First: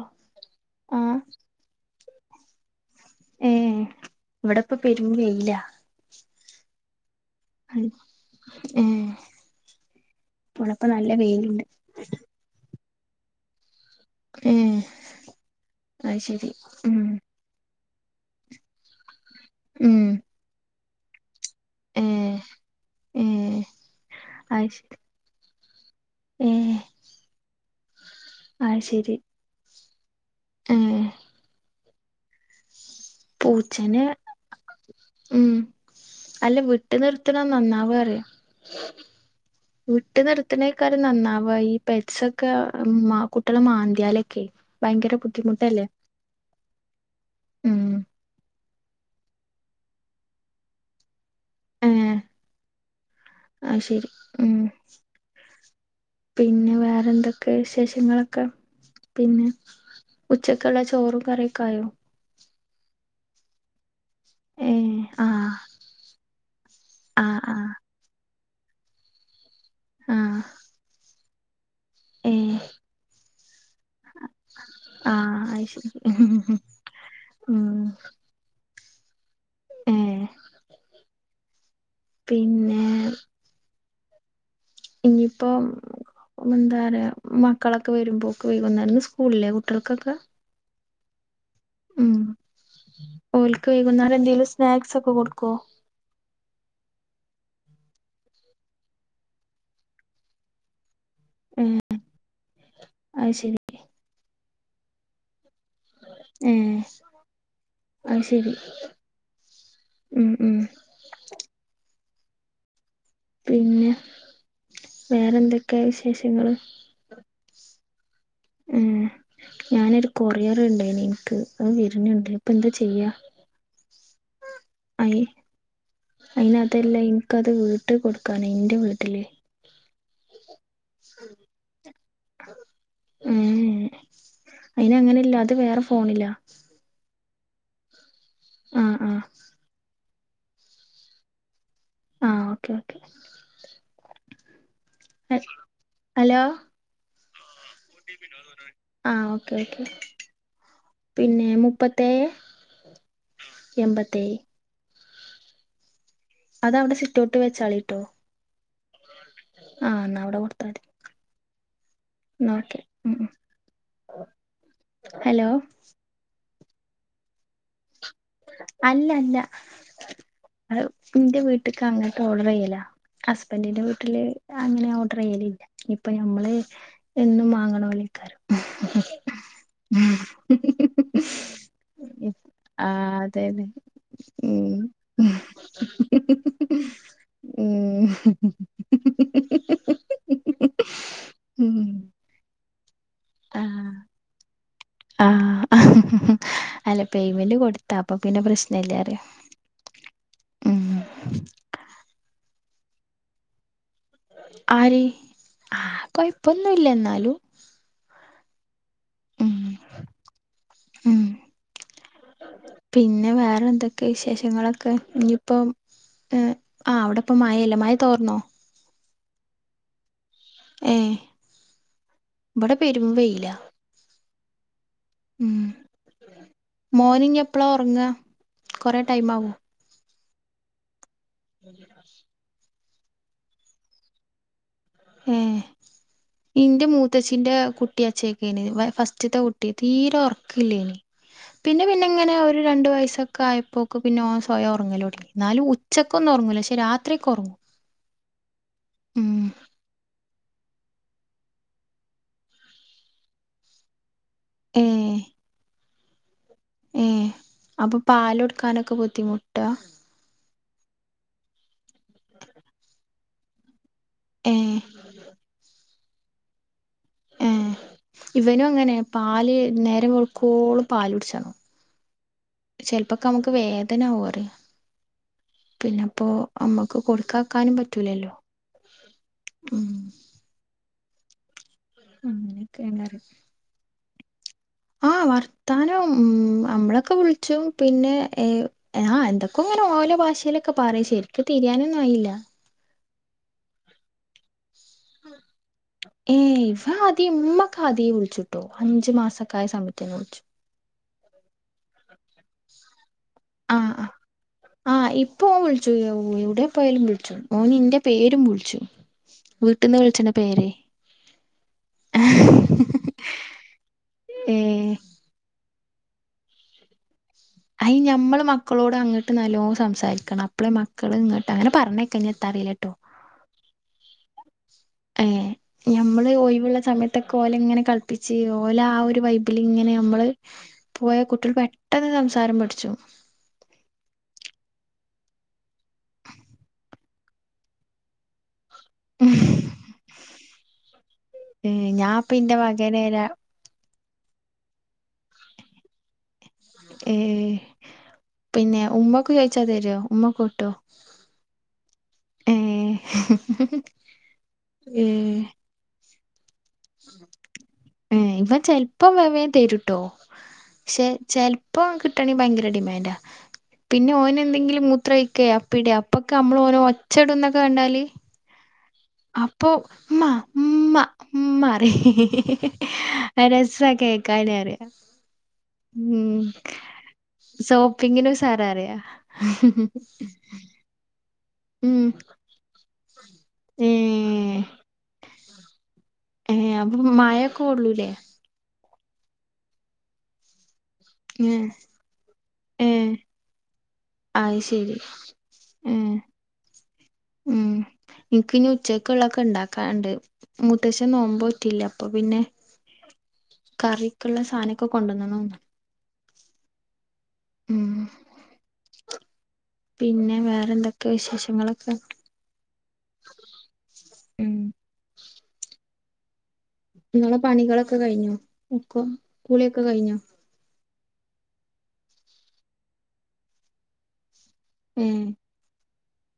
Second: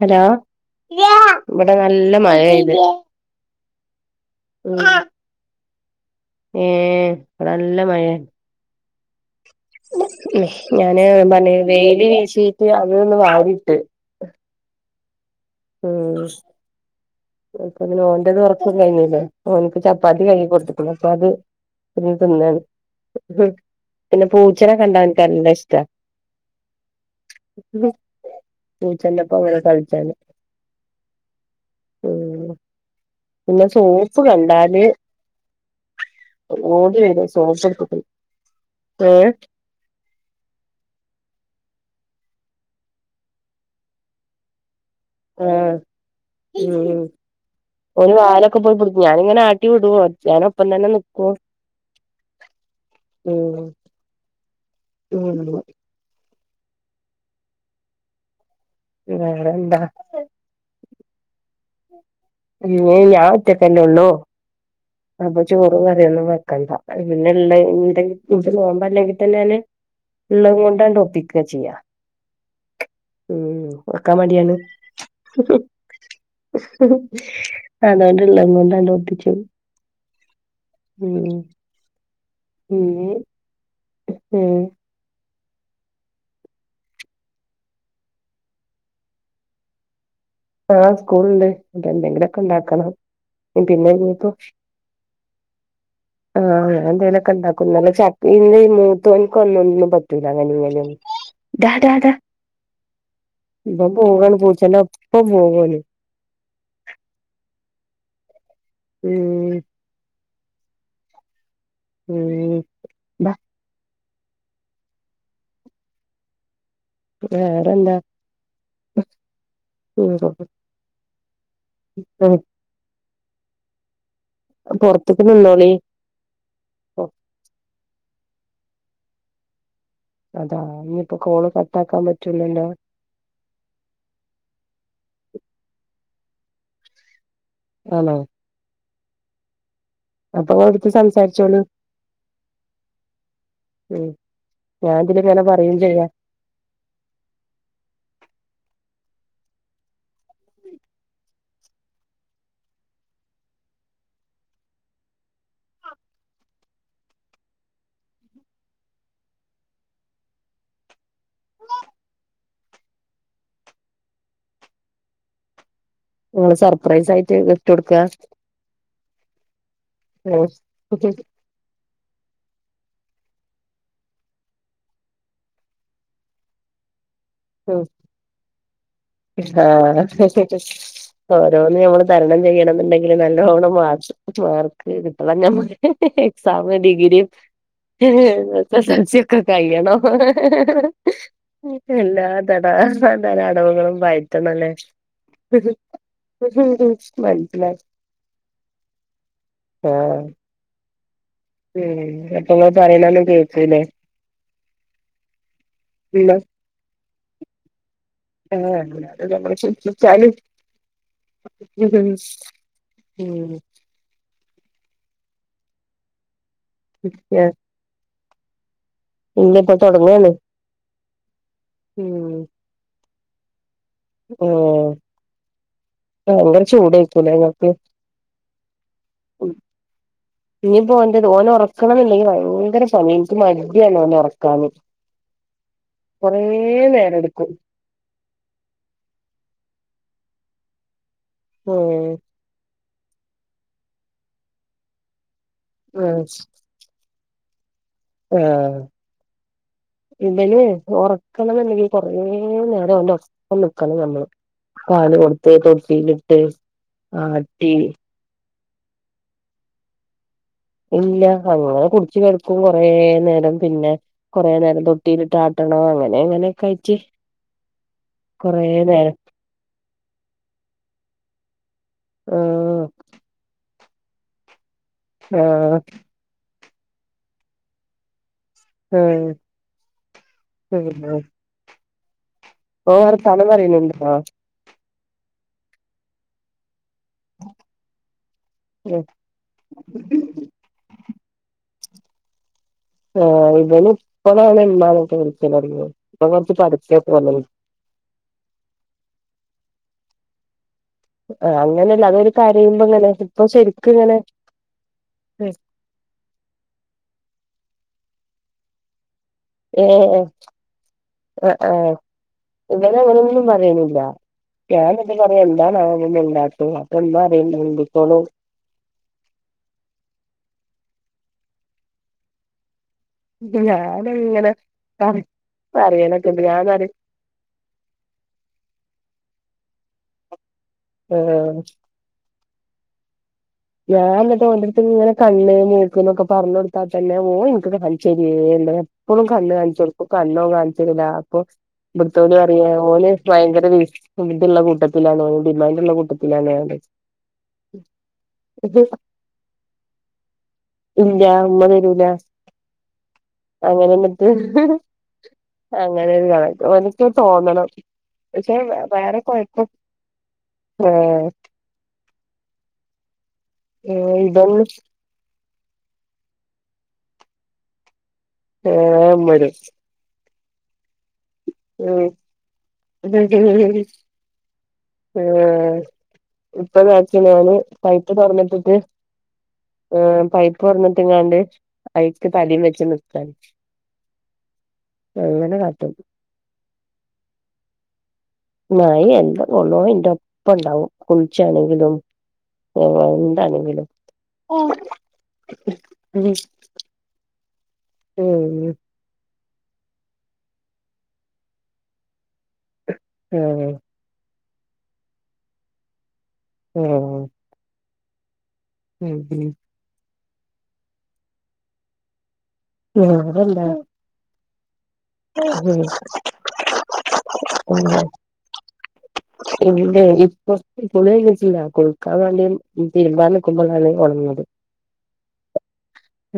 Hello ആഹ് ഇവടെ നല്ല മഴേയ്ത് ഏഹ് ഇവടപ്പം പെരുംവെയിലാ ഏഹ് [unintelligible] ഏഹ് ഉം ഇവിടെപ്പ ഞാന് നല്ല ന്നാല് വെയിലുണ്ട് വെയില് വീശീട്ട് അതൊന്ന് വാരിട്ട് ഏഹ് അയ് ശരി ഉം [unintelligible] ഓന്റെത് ഒറക്കം കഴിഞ്ഞീല്ലേ ഓനക്ക് ഉം ചപ്പാത്തി കയ്യിൽ കൊട്ത്ത്ക്കുന്നു ഇപ്പൊ അത് പിന്ന ഏഹ് തിന്നാണ് ഏഹ് പിന്നെ അത് പൂച്ചനെ കണ്ട ശരി എനിക്ക് നല്ല ഇഷ്ടം ഇഷ്ട ഏഹ് പൂച്ചന്റെ ഒപ്പം അങ്ങനെ കളിച്ചാണ് മം ഉം പിന്നെ പൂച്ചനെ സോപ്പ് കണ്ട ഉം അല്ല വിട്ട് ഓടി വരും നിർത്തണം സോപ്പ് നന്നാവൂ എടുത്തിട്ട് അറിയ ഏഹ് വിട്ട് നിർത്തുന്നേക്കാര് നന്നാവ ഈ പെറ്റ്സൊക്കെ കുട്ടികള മാന്തിയാലൊക്കെ ഭയങ്കര ആ ബുദ്ധിമുട്ടല്ലേ ഉം ഉം ഉം ഒരു വാല് ഒക്കെ പോയി പുടി ഞാനിങ്ങനെ ആട്ടി വിടു ഞാൻ ഒപ്പം തന്നെ നിക്കക്കോ ആ ആയ് ശരി ഉ ഉം പിന്നെ വേറെ എന്തൊക്കെ വിശേഷങ്ങളൊക്കെ പിന്നെ വേറെന്താ ഉച്ചക്കുള്ള ചോറും കറി യോക്കായോ ഞാൻ ഒറ്റയ്ക്ക് അല്ലേ ഉള്ളൂ ഏ അപ്പൊ ആഹ് ചോറും കറിയൊന്നും വെക്കണ്ട ആഹ് പിന്നെള്ള ആഹ് എന്തെ ഇത് മോൻ അല്ലെങ്കിൽ തന്നൊന് ഉള്ളത് കൊണ്ട് ഒപ്പിക്കുക ചെയ ഹേ ഉം വക്കാൻ മടിയാണ് ആഹ് അത് ശരി ഉം അതുകൊണ്ടല്ല അതുകൊണ്ടാണ [unintelligible] ഏ ഉം പിന്നെ ഹും ഇപ്പൊ എന്താ പറയാ മക്കളൊക്കെ വരുമ്പോ ഓക്കെ വൈകുന്നേരംസ്കൂളില്ലേ കുട്ടികൾക്കൊക്കെ ആ സ്കൂൾ ഉണ്ട് ഉം എന്തെങ്കിലും ഒക്കെ ഉണ്ടാക്കണം ഓൽക്ക് പിന്നെ വൈകുന്നേരം ഇനിയിപ്പോ എന്തെങ്കിലും സ്നാക്സ് ഒക്കെ കൊടുക്കോ ആ എന്തേങ്കലൊക്കെ ഉണ്ടാക്കല്ല ഇന്നലെ ചക്ക മൂത്തോൻക്ക് അവിന് ഒന്നും അങ്ങനെ ഇങ്ങനെ ഒന്നും പറ്റൂല അങ്ങനെ ഇങ്ങനെയൊന്നും ഏ ഡാ ഡാ അത് ശരി ഇവൻ പോകുവാന് പൂച്ചന്റെ ഒപ്പം പോവാണ് ആയ് ശരി ഉം ഉം ഉം ഉം ബാ പിന്നെ വേറെന്തൊക്കെയാ വിശേഷങ്ങള് വേറെന്താ ഉം ഞാനൊരു ഉം കൊറിയർ ഉണ്ടായിന ഇ നിക്ക് അത് വരുന്നുണ്ട് ഉം അപ്പൊ എന്താ ചെയ്യാ അ പൊറത്ത്ക്ക് നിന്നോളി അയിന് അതല്ല എനിക്ക് അത് വീട്ട് കൊടുക്ക ക്കാൻ ഇന്റെ വീട്ടില് അതാ ഇനിയിപ്പോ കോള് കട്ടാക്കാൻ പറ്റു ഉം അയിന് അങ്ങനെല്ല അത് വേറെ ഫോണില്ല ആണോ ആ ആ അപ്പൊ ഇങ്ങൾട്ത്ത് സംസാരിച്ചോളൂ ആ ഓക്കെ ഓക്കെ ഉം ഞാൻ ഇതിലിങ്ങനെ പറയും ചെയ്യാ ആ ഓക്കെ ഓക്കെ പിന്നെ മുപ്പത്തേഴേ എൺമ്പത്തേഴ് അത അവിടെ സിറ്റോട്ടിൽ വെച്ചാളിട്ടോ ആ ന്നാ അവിടെ കൊടുത്താദി ന്നാ ഒക്കെ ഉം ഉം ഹലോ ങ്ങള് സർപ്രൈസ് ആയിട്ട് ഗിഫ്റ്റ് കൊടുക്കാ അല്ല അല്ല ഉം അത് ഇന്റെ വീട്ടിക്ക് അങ്ങോട്ട് ഓർഡർ ചെയ്യലാ ഹസ്ബന്റിന്റെ വീട്ടില് അങ്ങനെ ഓർഡർ ചെയ്യലില്ല ഇപ്പൊ നമ്മള് എന്നും മാങ്ങണോ ലൈക്കാരം ആഹ ഓരോന്ന് ഞമ്മള് തരണം ചെയ്യണം ആഹ് അതെതെ നല്ലോണ്ണം മാർ ഉം മാർക്ക് കിട്ടണം ഞമ്മക് എക്സാമും ഡിഗ്രിയും ഏഹ് പ്രതിസന്ധി യൊക്കെ കഴിയണം എല്ലാതടാ പല അടവുകളും ണല്ലേ ആ അല്ല മനസ്സിലായി പേയ്മെന്റ് കൊടുത്താ അപ്പൊ പിന്നെ പ്രശ്നല്ലറിയ ആഹ ഉ അപ്പൊ ഇങ്ങൾ പറിനൊന്നും കേൾക്കൂലെ ആര് ആ കൊഴപ്പൊന്നുംല്ല ന്നാലും ആഹ അതത് നമ്മൾ ശിക്ഷിച്ചാലും ഉം [unintelligible] ഉ ഉം ങ്ങളൊക്കെ ഇനിയിപ്പോം ഏഹ് അവിടെപോ മഴല്ലേ മഴ തോർന്നോ ഇല്ല്യപ്പൊ തുടങ്ങാണ് ഏ ഇവിടെ പെരും വൈലാ ഉം ഭയങ്കര മോന് ചൂട്‌കുംലെ ഇനി എപ്പളാ ങ്ങക്ക് ഒറങ്ങാ കൊറെ ടൈം ആവോ ഇനി പോന്റ്ത് ഓനെ ഉറക്കണംന്നില്ലെങ്കിൽ ഭയങ്കര പണി എനിക്ക് മടിയാണ് ഓനെ ഉറക്കാന് ഏഹ് ഇന്റെ നേരം എടുക്കും മൂത്തച്ചിന്റെ കുട്ടി അച്ചേക്കെനി ഫസ്റ്റ്ത്തെ തീരെ ഉറക്കില്ലെനി പിന്നെ പിന്നെ ഉം ഇങ്ങനെ ഒരു രണ്ട് വയസ് ക്കെ ആയപ്പോക്ക് പിന്നെ സ്വയം ഉറങ്ങലോടങ്ങി എന്നാലും ഉച്ചക്കൊന്നും ഉറങ്ങൂല്ല പക്ഷെ രാത്രി ഒക്കെ ഉറങ്ങും ആ ഇമ്പന് ഉറക്കണം ന്ന്ണ്ടെങ്കിൽ കൊറേ നേരം അവന്റെ ഒപ്പം നിൽക്കണം നമ്മള് ഏ പാല് കൊടുത്ത് തൊട്ടിയിലിട്ട് ആട്ടി ക്കാനൊക്കെ ബുദ്ധിമുട്ടാ ഇല്ല അങ്ങനെ കുടച്ച്കിടക്കും കൊറേ നേരം പിന്നെ കുറെേ ഏ നേരം തൊട്ടിയിലിട്ടാട്ടണം അങ്ങനെ അങ്ങനെക്കായിട്ട് ഏ ഇവനും അങ്ങനെ പാല് നേരം വെളുക്കോളാം പാല് കുടിച്ചണം ആഹ് ചെലപ്പോക്കെ നമുക്ക് വേദന ആവും റിയ ആഹ ഞമ്മക് കൊടുക്കാക്കാനും പറ്റൂലല്ലോ ആഹ് ഉം ആ ഓൻ അങ്ങനെയൊക്കെയാണ് അറിയ. വർത്താനപറയുണ്ടോ ആഹ് വർത്താനം ഉം നമ്മളൊക്കെ ക്കെ വിളിച്ചും പിന്നെ ആഹ് ഏഹ് എന്തൊക്കെ ഇങ്ങനെ ഓലോ ഭാഷയിലൊക്കെ പറയും ശരിക്കും യ്ക്ക് തിരിയാനൊന്നും ആയില്ല ആ ഇവന് ഇപ്പളാണ് മ്മ നൊക്കെ വിളിക്കൽ തൊടങ്ങിയെ [unintelligible] ട്ടോ അഞ്ചു മാസക്കായ സമയത്തെന്നെ വിളിച്ചു ആ അങ്ങനെയല്ല അതൊരു കരയുമ്പോ അങ്ങനെ ആ ആ ആ ഇപ്പോ ഓൻ വിളിച്ചും എവിടെ പോയാലും വിളിച്ചും ഓൻ എന്റെ പേരും വിളിച്ചു വീട്ടീന്ന് വിളിച്ചന്റെ പേരെ. ആ ആ ഇവനങ്ങനൊന്നും പറയണില്ല. ഏഹ് ഞാനിട്ട് പറയാ എന്താടാ മിണ്ടാട്ടും അപ്പ അത് ഞമ്മൾ മക്കളോട് അങ്ങോട്ട് നല്ലോ സംസാരിക്കണം. ഇപ്പോളെ മക്കൾ ഇങ്ങോട്ട് അങ്ങെ പറഞ്ഞേക്കെ എത്ത അറിയില്ല കേട്ടോ? ഇത് ഞാനിങ്ങനെ ഏ ഞമ്മള് ഒഴിവുള്ള സമയത്തൊക്കെ ഓലെ ഇങ്ങനെ കളിപ്പിച്ച് ഓല ആ ഒരു വെബില് ഇങ്ങനെ നമ്മള് പോയ കുട്ടികൾ പെട്ടെന്ന് സംസാരം പഠിച്ചു. ഞാന്ന്ട്ട് ഓന്റെട്ത്ത് ഇങ്ങനെ കണ്ണ്, മൂക്ക്ന്നൊക്കെ പറ്ഞ്ഞൊടുത്താ തന്നെ ഓൻ ഇന്ക്ക് [unintelligible] പ്പളും കണ്ണ് കാണ്ച്ചൊട്ക്കും കണ്ണോ കാണ്ച്ചലില്ലാ അപ്പൊ ഏ ഞാൻ ഇപ്പ ഇന്റെ ഇബട്ത്തോലർയേലൊ മകന് ഓല് രാ ഭയങ്കര വീ ഹുങ്ങ്ന്റിള്ള കൂട്ടത്തിലാണോ ഡിമാന്റുള്ള കൂട്ടത്തിലണോ [unintelligible] ഏ ഉം പിന്നെ [unintelligible] ഉമ്മക്ക് ചോദിച്ചാ തരോ ഉമ്മക്ക് കൂട്ടോ ഇല്ലാ ഉമ്മ വരൂല്ലാ ഏ അങ്ങനെങ്ങട്ട് ഏ അങ്ങനൊരു കാ ഓനിക്കി തോന്നണം. ഏ പക്ഷേ വേ വേറെ കൊഴപ്പം ക്ഷേ ഏഹ് ചെല്പ്പം കിട്ടാണെ ഭയങ്കര ഡിമാന്റാ പിന്നെ ഇതൊന്നും ഓനെന്തെങ്കിലും മൂത്രൊഴിക്കേ അപ്പിയിടെ അപ്പൊക്കെ അമ്മള് ഓനോ ഒച്ചടുന്നൊക്കെ കണ്ടാല് ഏഹ് വരും അപ്പൊ മ്മ ഉമ്മ ഉമ്മാറി അത് രസവാ കേക്കാനറിയാ ആഹ് ഇപ്പൊതാക്കി ഞാന് പൈപ്പ് സോപ്പിങ്ങിനും ഉസാറ് തൊറന്നിട്ടിട്ട് പറയാ പൈപ്പ് തൊറന്നിട്ടിങ്ങാണ്ട് ഉം പൈപ്പ് തലേം വെച്ച് നി ക്കാണ് ഏ അങ്ങനെ കാട്ടും ഏഹ് അപ്പൊ മയൊക്കെ കൊള്ളൂല്ലേ? മയയെ എന്തോ കെള്ളണെ എന്റെ ഒപ്പം ഉണ്ടാവും ഏ കുളിച്ചാണെങ്കിലും. ഏ ഇനി എന്താണെങ്കിലും അത് ശരി ഏ ഉം ഉം. എൻക്ക് ഉം ഇനി ഉച്ചക്കുള്ളക്കൊ ക്കൊണ്ടാക്കാണ്ട്. മുത്തശ്ശൻ നോമ്പുനോറ്റില്ല അപ്പൊ പിന്നെ ഉം. ഉള്ള സാനൊക്കെ കൊണ്ടുവന്നണുന്ന് ഉം ഉം ഉം ഉം പിന്നെ വേറെ എന്തൊക്കെയാ വിശേഷങ്ങളൊക്കെ? വേറെന്താ ഉം ഉം ങ്ങളെ പണികളൊക്കെ കയിഞ്ഞോ ഒക്കും കുളിയൊക്കെ ഇന്റെ കയിഞ്ഞോ? ഇപ്പൊ കുളി കഴിഞ്ഞിട്ടില്ല കുളിക്കാൻ വേണ്ടി തിരുമ്പാൻ നിക്കുമ്പളാണ് ഒണന്നത്. ഉം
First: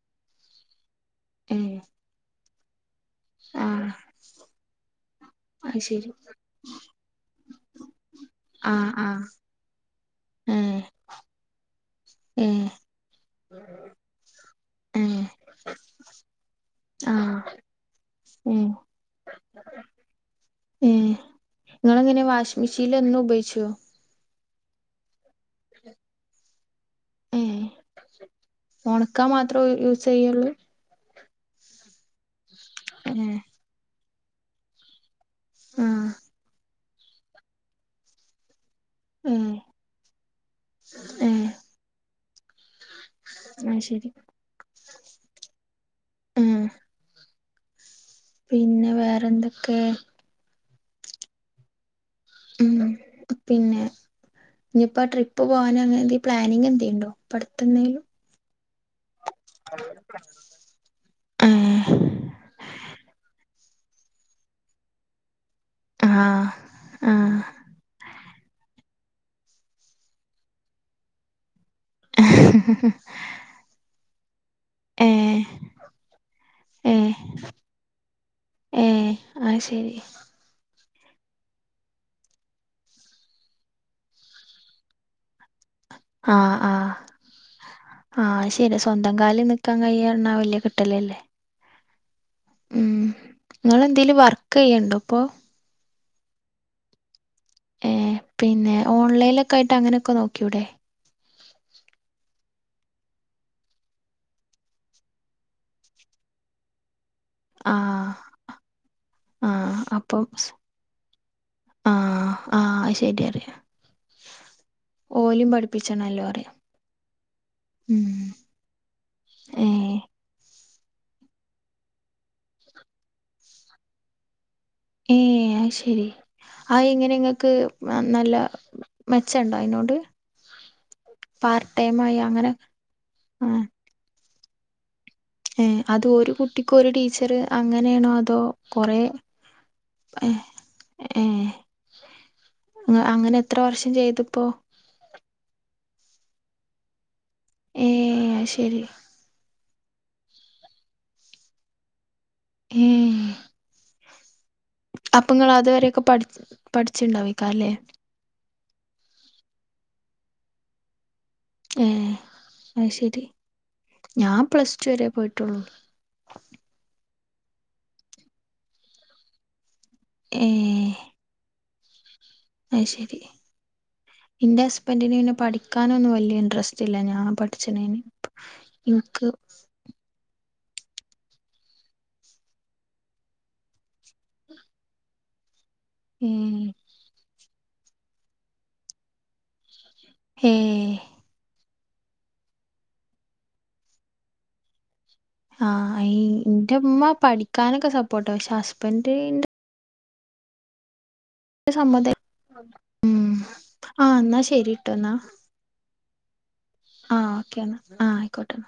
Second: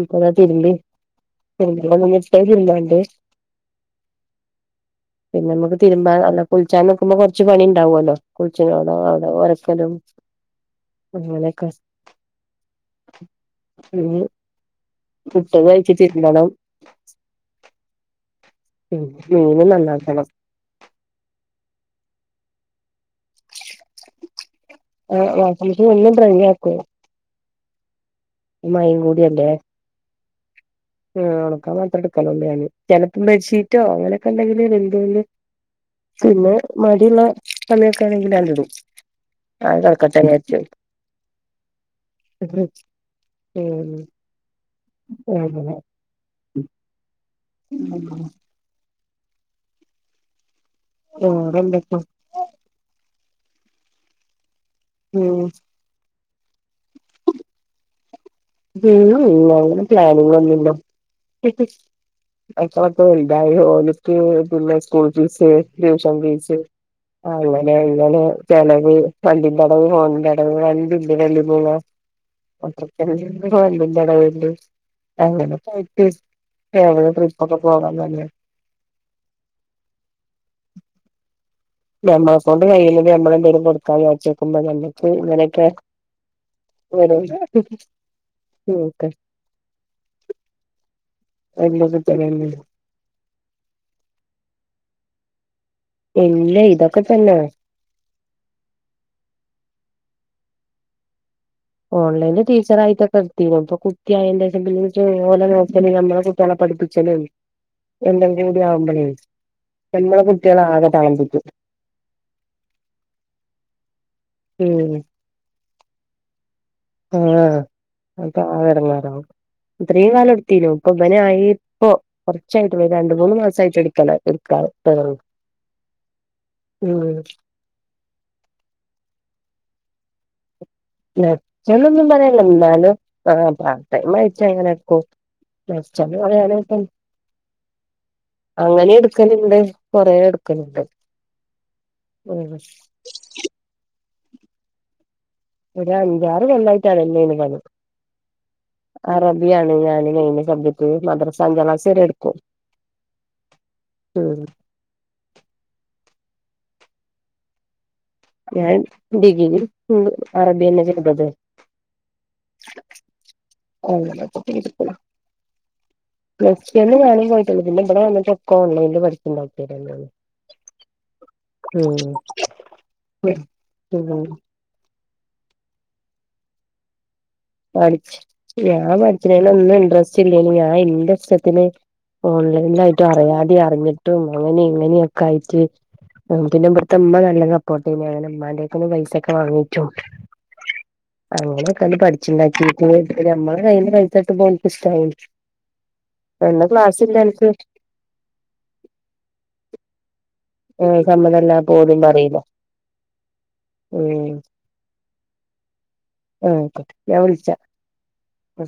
എപ്പളാ തിരുമ്പിയേ ഏ [unintelligible] ആ പിന്നെ മ്മക്ക് അത് ശരി തിരുമ്പാൻ അല്ല കുളിച്ചാൻ നിക്കുമ്പോ കുറച്ച് പണി ഇണ്ടാവല്ലോ? ആ കുളിച്ചിനോടോ ആ അവിടെ ഒരക്കലും ഏ അങ്ങനെയൊക്കെ ഏ ഇനി ഏ പുട്ടും കഴിച്ച് തിരുമ്പണം ആ ഏഹ് മീനും നന്നാക്കണം ങ്ങളങ്ങനെ വാഷ് മിഷീനിൽ എന്നും ഉപയോഗിച്ചോ ആഹ് വാഷിംഗ് മെഷീൻ എന്നും ഡ്രൈ ആക്കും ഉണക്കാൻ മാത്രേ യൂസ് ചെയ്യുള്ളൂ ആഹ് ഉണക്കൻ മാത്രം എടുക്കലൊള്ളൂ ഞാൻ ചിലപ്പം ഏഹ് ബെഡ്ഷീറ്റോ അങ്ങനൊക്കെ ഉണ്ടെങ്കിൽ വലിയ വലിയ ആഹ് പിന്നെ മടിയുള്ള സമയൊക്കാണെങ്കിൽ ആണ്ടിടും ഏഹ് ആഹ് കിടക്കട്ടെ ന്ന് വിചാരിച്ചു ആഹ് ഉം ശരി അങ്ങനെ ആഹ് പിന്നെ വേറെന്തൊക്കെ വേറെന്തൊക്കെ ഉം പിന്നെ ഇനിപ്പോ ആ ട്രിപ്പ് ഉം പോകാന അങ്ങനെന്തെങ്കിലും പ്ലാനിങ് എന്തേലും ഉണ്ടോ ഇപ്പൊ അടുത്തെ എന്തേലും [unintelligible] ഇല്ല അങ്ങനെ പ്ലാനിങ് ഒന്നുംല്ല ഹി ഹി ഹി ഏഹ് മക്കളൊക്കെ വലുതായി ഓല് ക്ക് പിള്ളേ സ്കൂൾ ഫീസ് ട്യൂഷൻ ആഹ് ഫീസ് ആഹ് അങ്ങനെ ഇങ്ങനെ ചെലവ് വണ്ടിന്റടവ് ഫോണിന്റടവ് വണ്ടിണ്ട് രണ്ട് മൂന്നാ ഹേ ഹ് ഹ് ഹ് ഹ് ന്റെ അടവുണ്ട് അങ്ങനെക്കെയായിട്ട് എവിടെ ഏഹ് ട്രിപ്പൊക്കെ പോകാൻ സമയം ഏഹ് അത് ശരി [unintelligible] കൊണ്ട് കഴിയണില്ല നമ്മളെന്തേലും കൊടുക്കാന്ന് [unintelligible] ഇങ്ങനെ ആഹ് ആഹ് [unintelligible] ആഹ് ശരിയാ ഒക്കെ സ്വന്തം കാലില് നിൽക്കാൻ കഴിയെന്നു പറഞ്ഞാ വല്യ കിട്ടലല്ലേ വല്യ കിട്ടലന്നേ. നിങ്ങള് എന്തേലും വർക്ക് ചെയ്യണ്ടോ ഇപ്പൊ ഇല്ല ഇതൊക്ക തന്ന. ഏഹ് പിന്നെ ഓൺലൈനിലൊക്കെ ആയിട്ട് അങ്ങനൊക്കെ നോക്കൂടെ ഓൺലൈനില് ടീച്ചർ ആയിട്ടൊക്കെ എടുത്തീനു ഇപ്പ കുട്ടിയായേന്റെഷം പിന്നെ [unintelligible] ഓല നോക്കല്, അമ്മള കുട്ട്യള പ പടിപ്പിച്ചനം. ആ രണ്ടും കൂടി ആവുമ്പഴേ ആ നമ്മള കുട്ട്യളെ ആകെ താളം തെറ്റും. ആഹ് ആഹ് അത് ശെരിയാ പറയാ ഉം ഓലും പഠിപ്പിച്ചണല്ലോ പറയും. ആഹ് അത് ആകെ എടങ്ങേറ് ആവും. ഏ ഇത്രയും കാലം എടുത്തീനു ഇപ്പൊ ഇബനായി ഇപ്പൊ കുറച്ചായിട്ടുള്ളു രണ്ട് മൂന്ന് മാസായിട്ട് [unintelligible] തുടങ്ങി ഏഹ് അത് ശരി. അയ് ഉം എങ്ങനെ ഇങ്ങക്ക് നല്ല മെച്ചണ്ടോ അയിനോട് പാർട്ട് ടൈം മെച്ചൊന്നൊന്നും ആയി പറയാനില്ല അങ്ങനെ എന്നാലും ആ ആഹ് പാർട്ട് ടൈം ആയിട്ട് അങ്ങനെ എടുക്കും ഏ അത് മെച്ചൊന്നു ഒരു കുട്ടിക്ക് പറയാനിപ്പ ഒരു ടീച്ചർ അങ്ങനെയാണോ അതോ അങ്ങനെ കൊറേ എടുക്കലുണ്ട് കൊറേ എടുക്കലുണ്ട്. ഉം ഏഹ് അങ്ങനെ എത്ര വർഷം ചെയ്തിപ്പോ ഒരു അഞ്ചാറ് കൊല്ലായിട്ട് അതന്നെണ് പണി. ഏ അത് ശരി അറബി [unintelligible] [unintelligible] ഞാന് മെയിന് സബ്ജക്റ്റ് മദ്റസ അഞ്ചാം ക്ലാസ് വരെ എടുക്കും. ഏഹ്. മ്ഹ് അപ്പൊ ഇങ്ങള് അതുവരെയൊക്കെ പടിച്ചു, പഠിച്ചു ഇണ്ടാവിക്കാം അല്ലേ ഞാൻ ഡിഗിരി അറബി അന്നെ ചെയ്തത്. ഏഹ്. [unintelligible] പിന്നെ പിന്നെ പ്ലസ് ടു വരെ പോയിട്ടുള്ളൂ ഇബടെ വന്നിട്ട് ഒക്കെ ഓൺലൈനിൽ പഠിക്കേണ്ട [unintelligible] ഉം അയ് ശെ ഉം എൻ്റെ പിന്നെ പഠിക്കാനൊന്നും വലിയ ഇൻട്രസ്റ്റില്ല ഞാ പഠിച് ഞാൻ പഠിചനെനൊന്നും ഇൻട്രസ്റ്റ് ഇല്ലേയ്‌നു ഞാൻ ഇന്റഷ്ടത്തിന് ഓൺലൈനിലായിട്ടും അറിയാതേം അറിഞ്ഞിട്ടും അങ്ങനെ ഇങ്ങനൊക്കായിട്ട് ഏ ഉം പിന്നേ ഇബടത്തെമ്മ നല്ല സപ്പോർട്ടേര്ന്നു അങ്ങനെമ്മാന്റെക്കന്ന് പൈസക്കെ വാങ്ങി യും ഏ അങ്ങനെക്കെണ്ട്‌ പഠി ചിണ്ടാക്കീക്കണ് നമ്മളെ കയ്യിൽ പൈസട്ട്മ്പോ ഓല്ക്ക്ഷ്ടാവൂ ആഹ് ഇ ഇന്റെമ്മ അനക്ക് പഠിക്കാനൊക്കെ സപ്പോർട്ട പക്ഷെ ഹസ്ബന്റി ന്റെ ഏഹ്. സമ്മതല്ലാതെ പോലും സമ്മതം പറയില്ല ഉം ആ ഉം. എന്നാ ശരിട്ടോ ആഹ് ആയിക്കോട്ടെ ഞാൻ ആഹ് വിളിച്ചാ ഓക്കേന്ന ആഹ് ആയിക്കോട്ടെന്ന.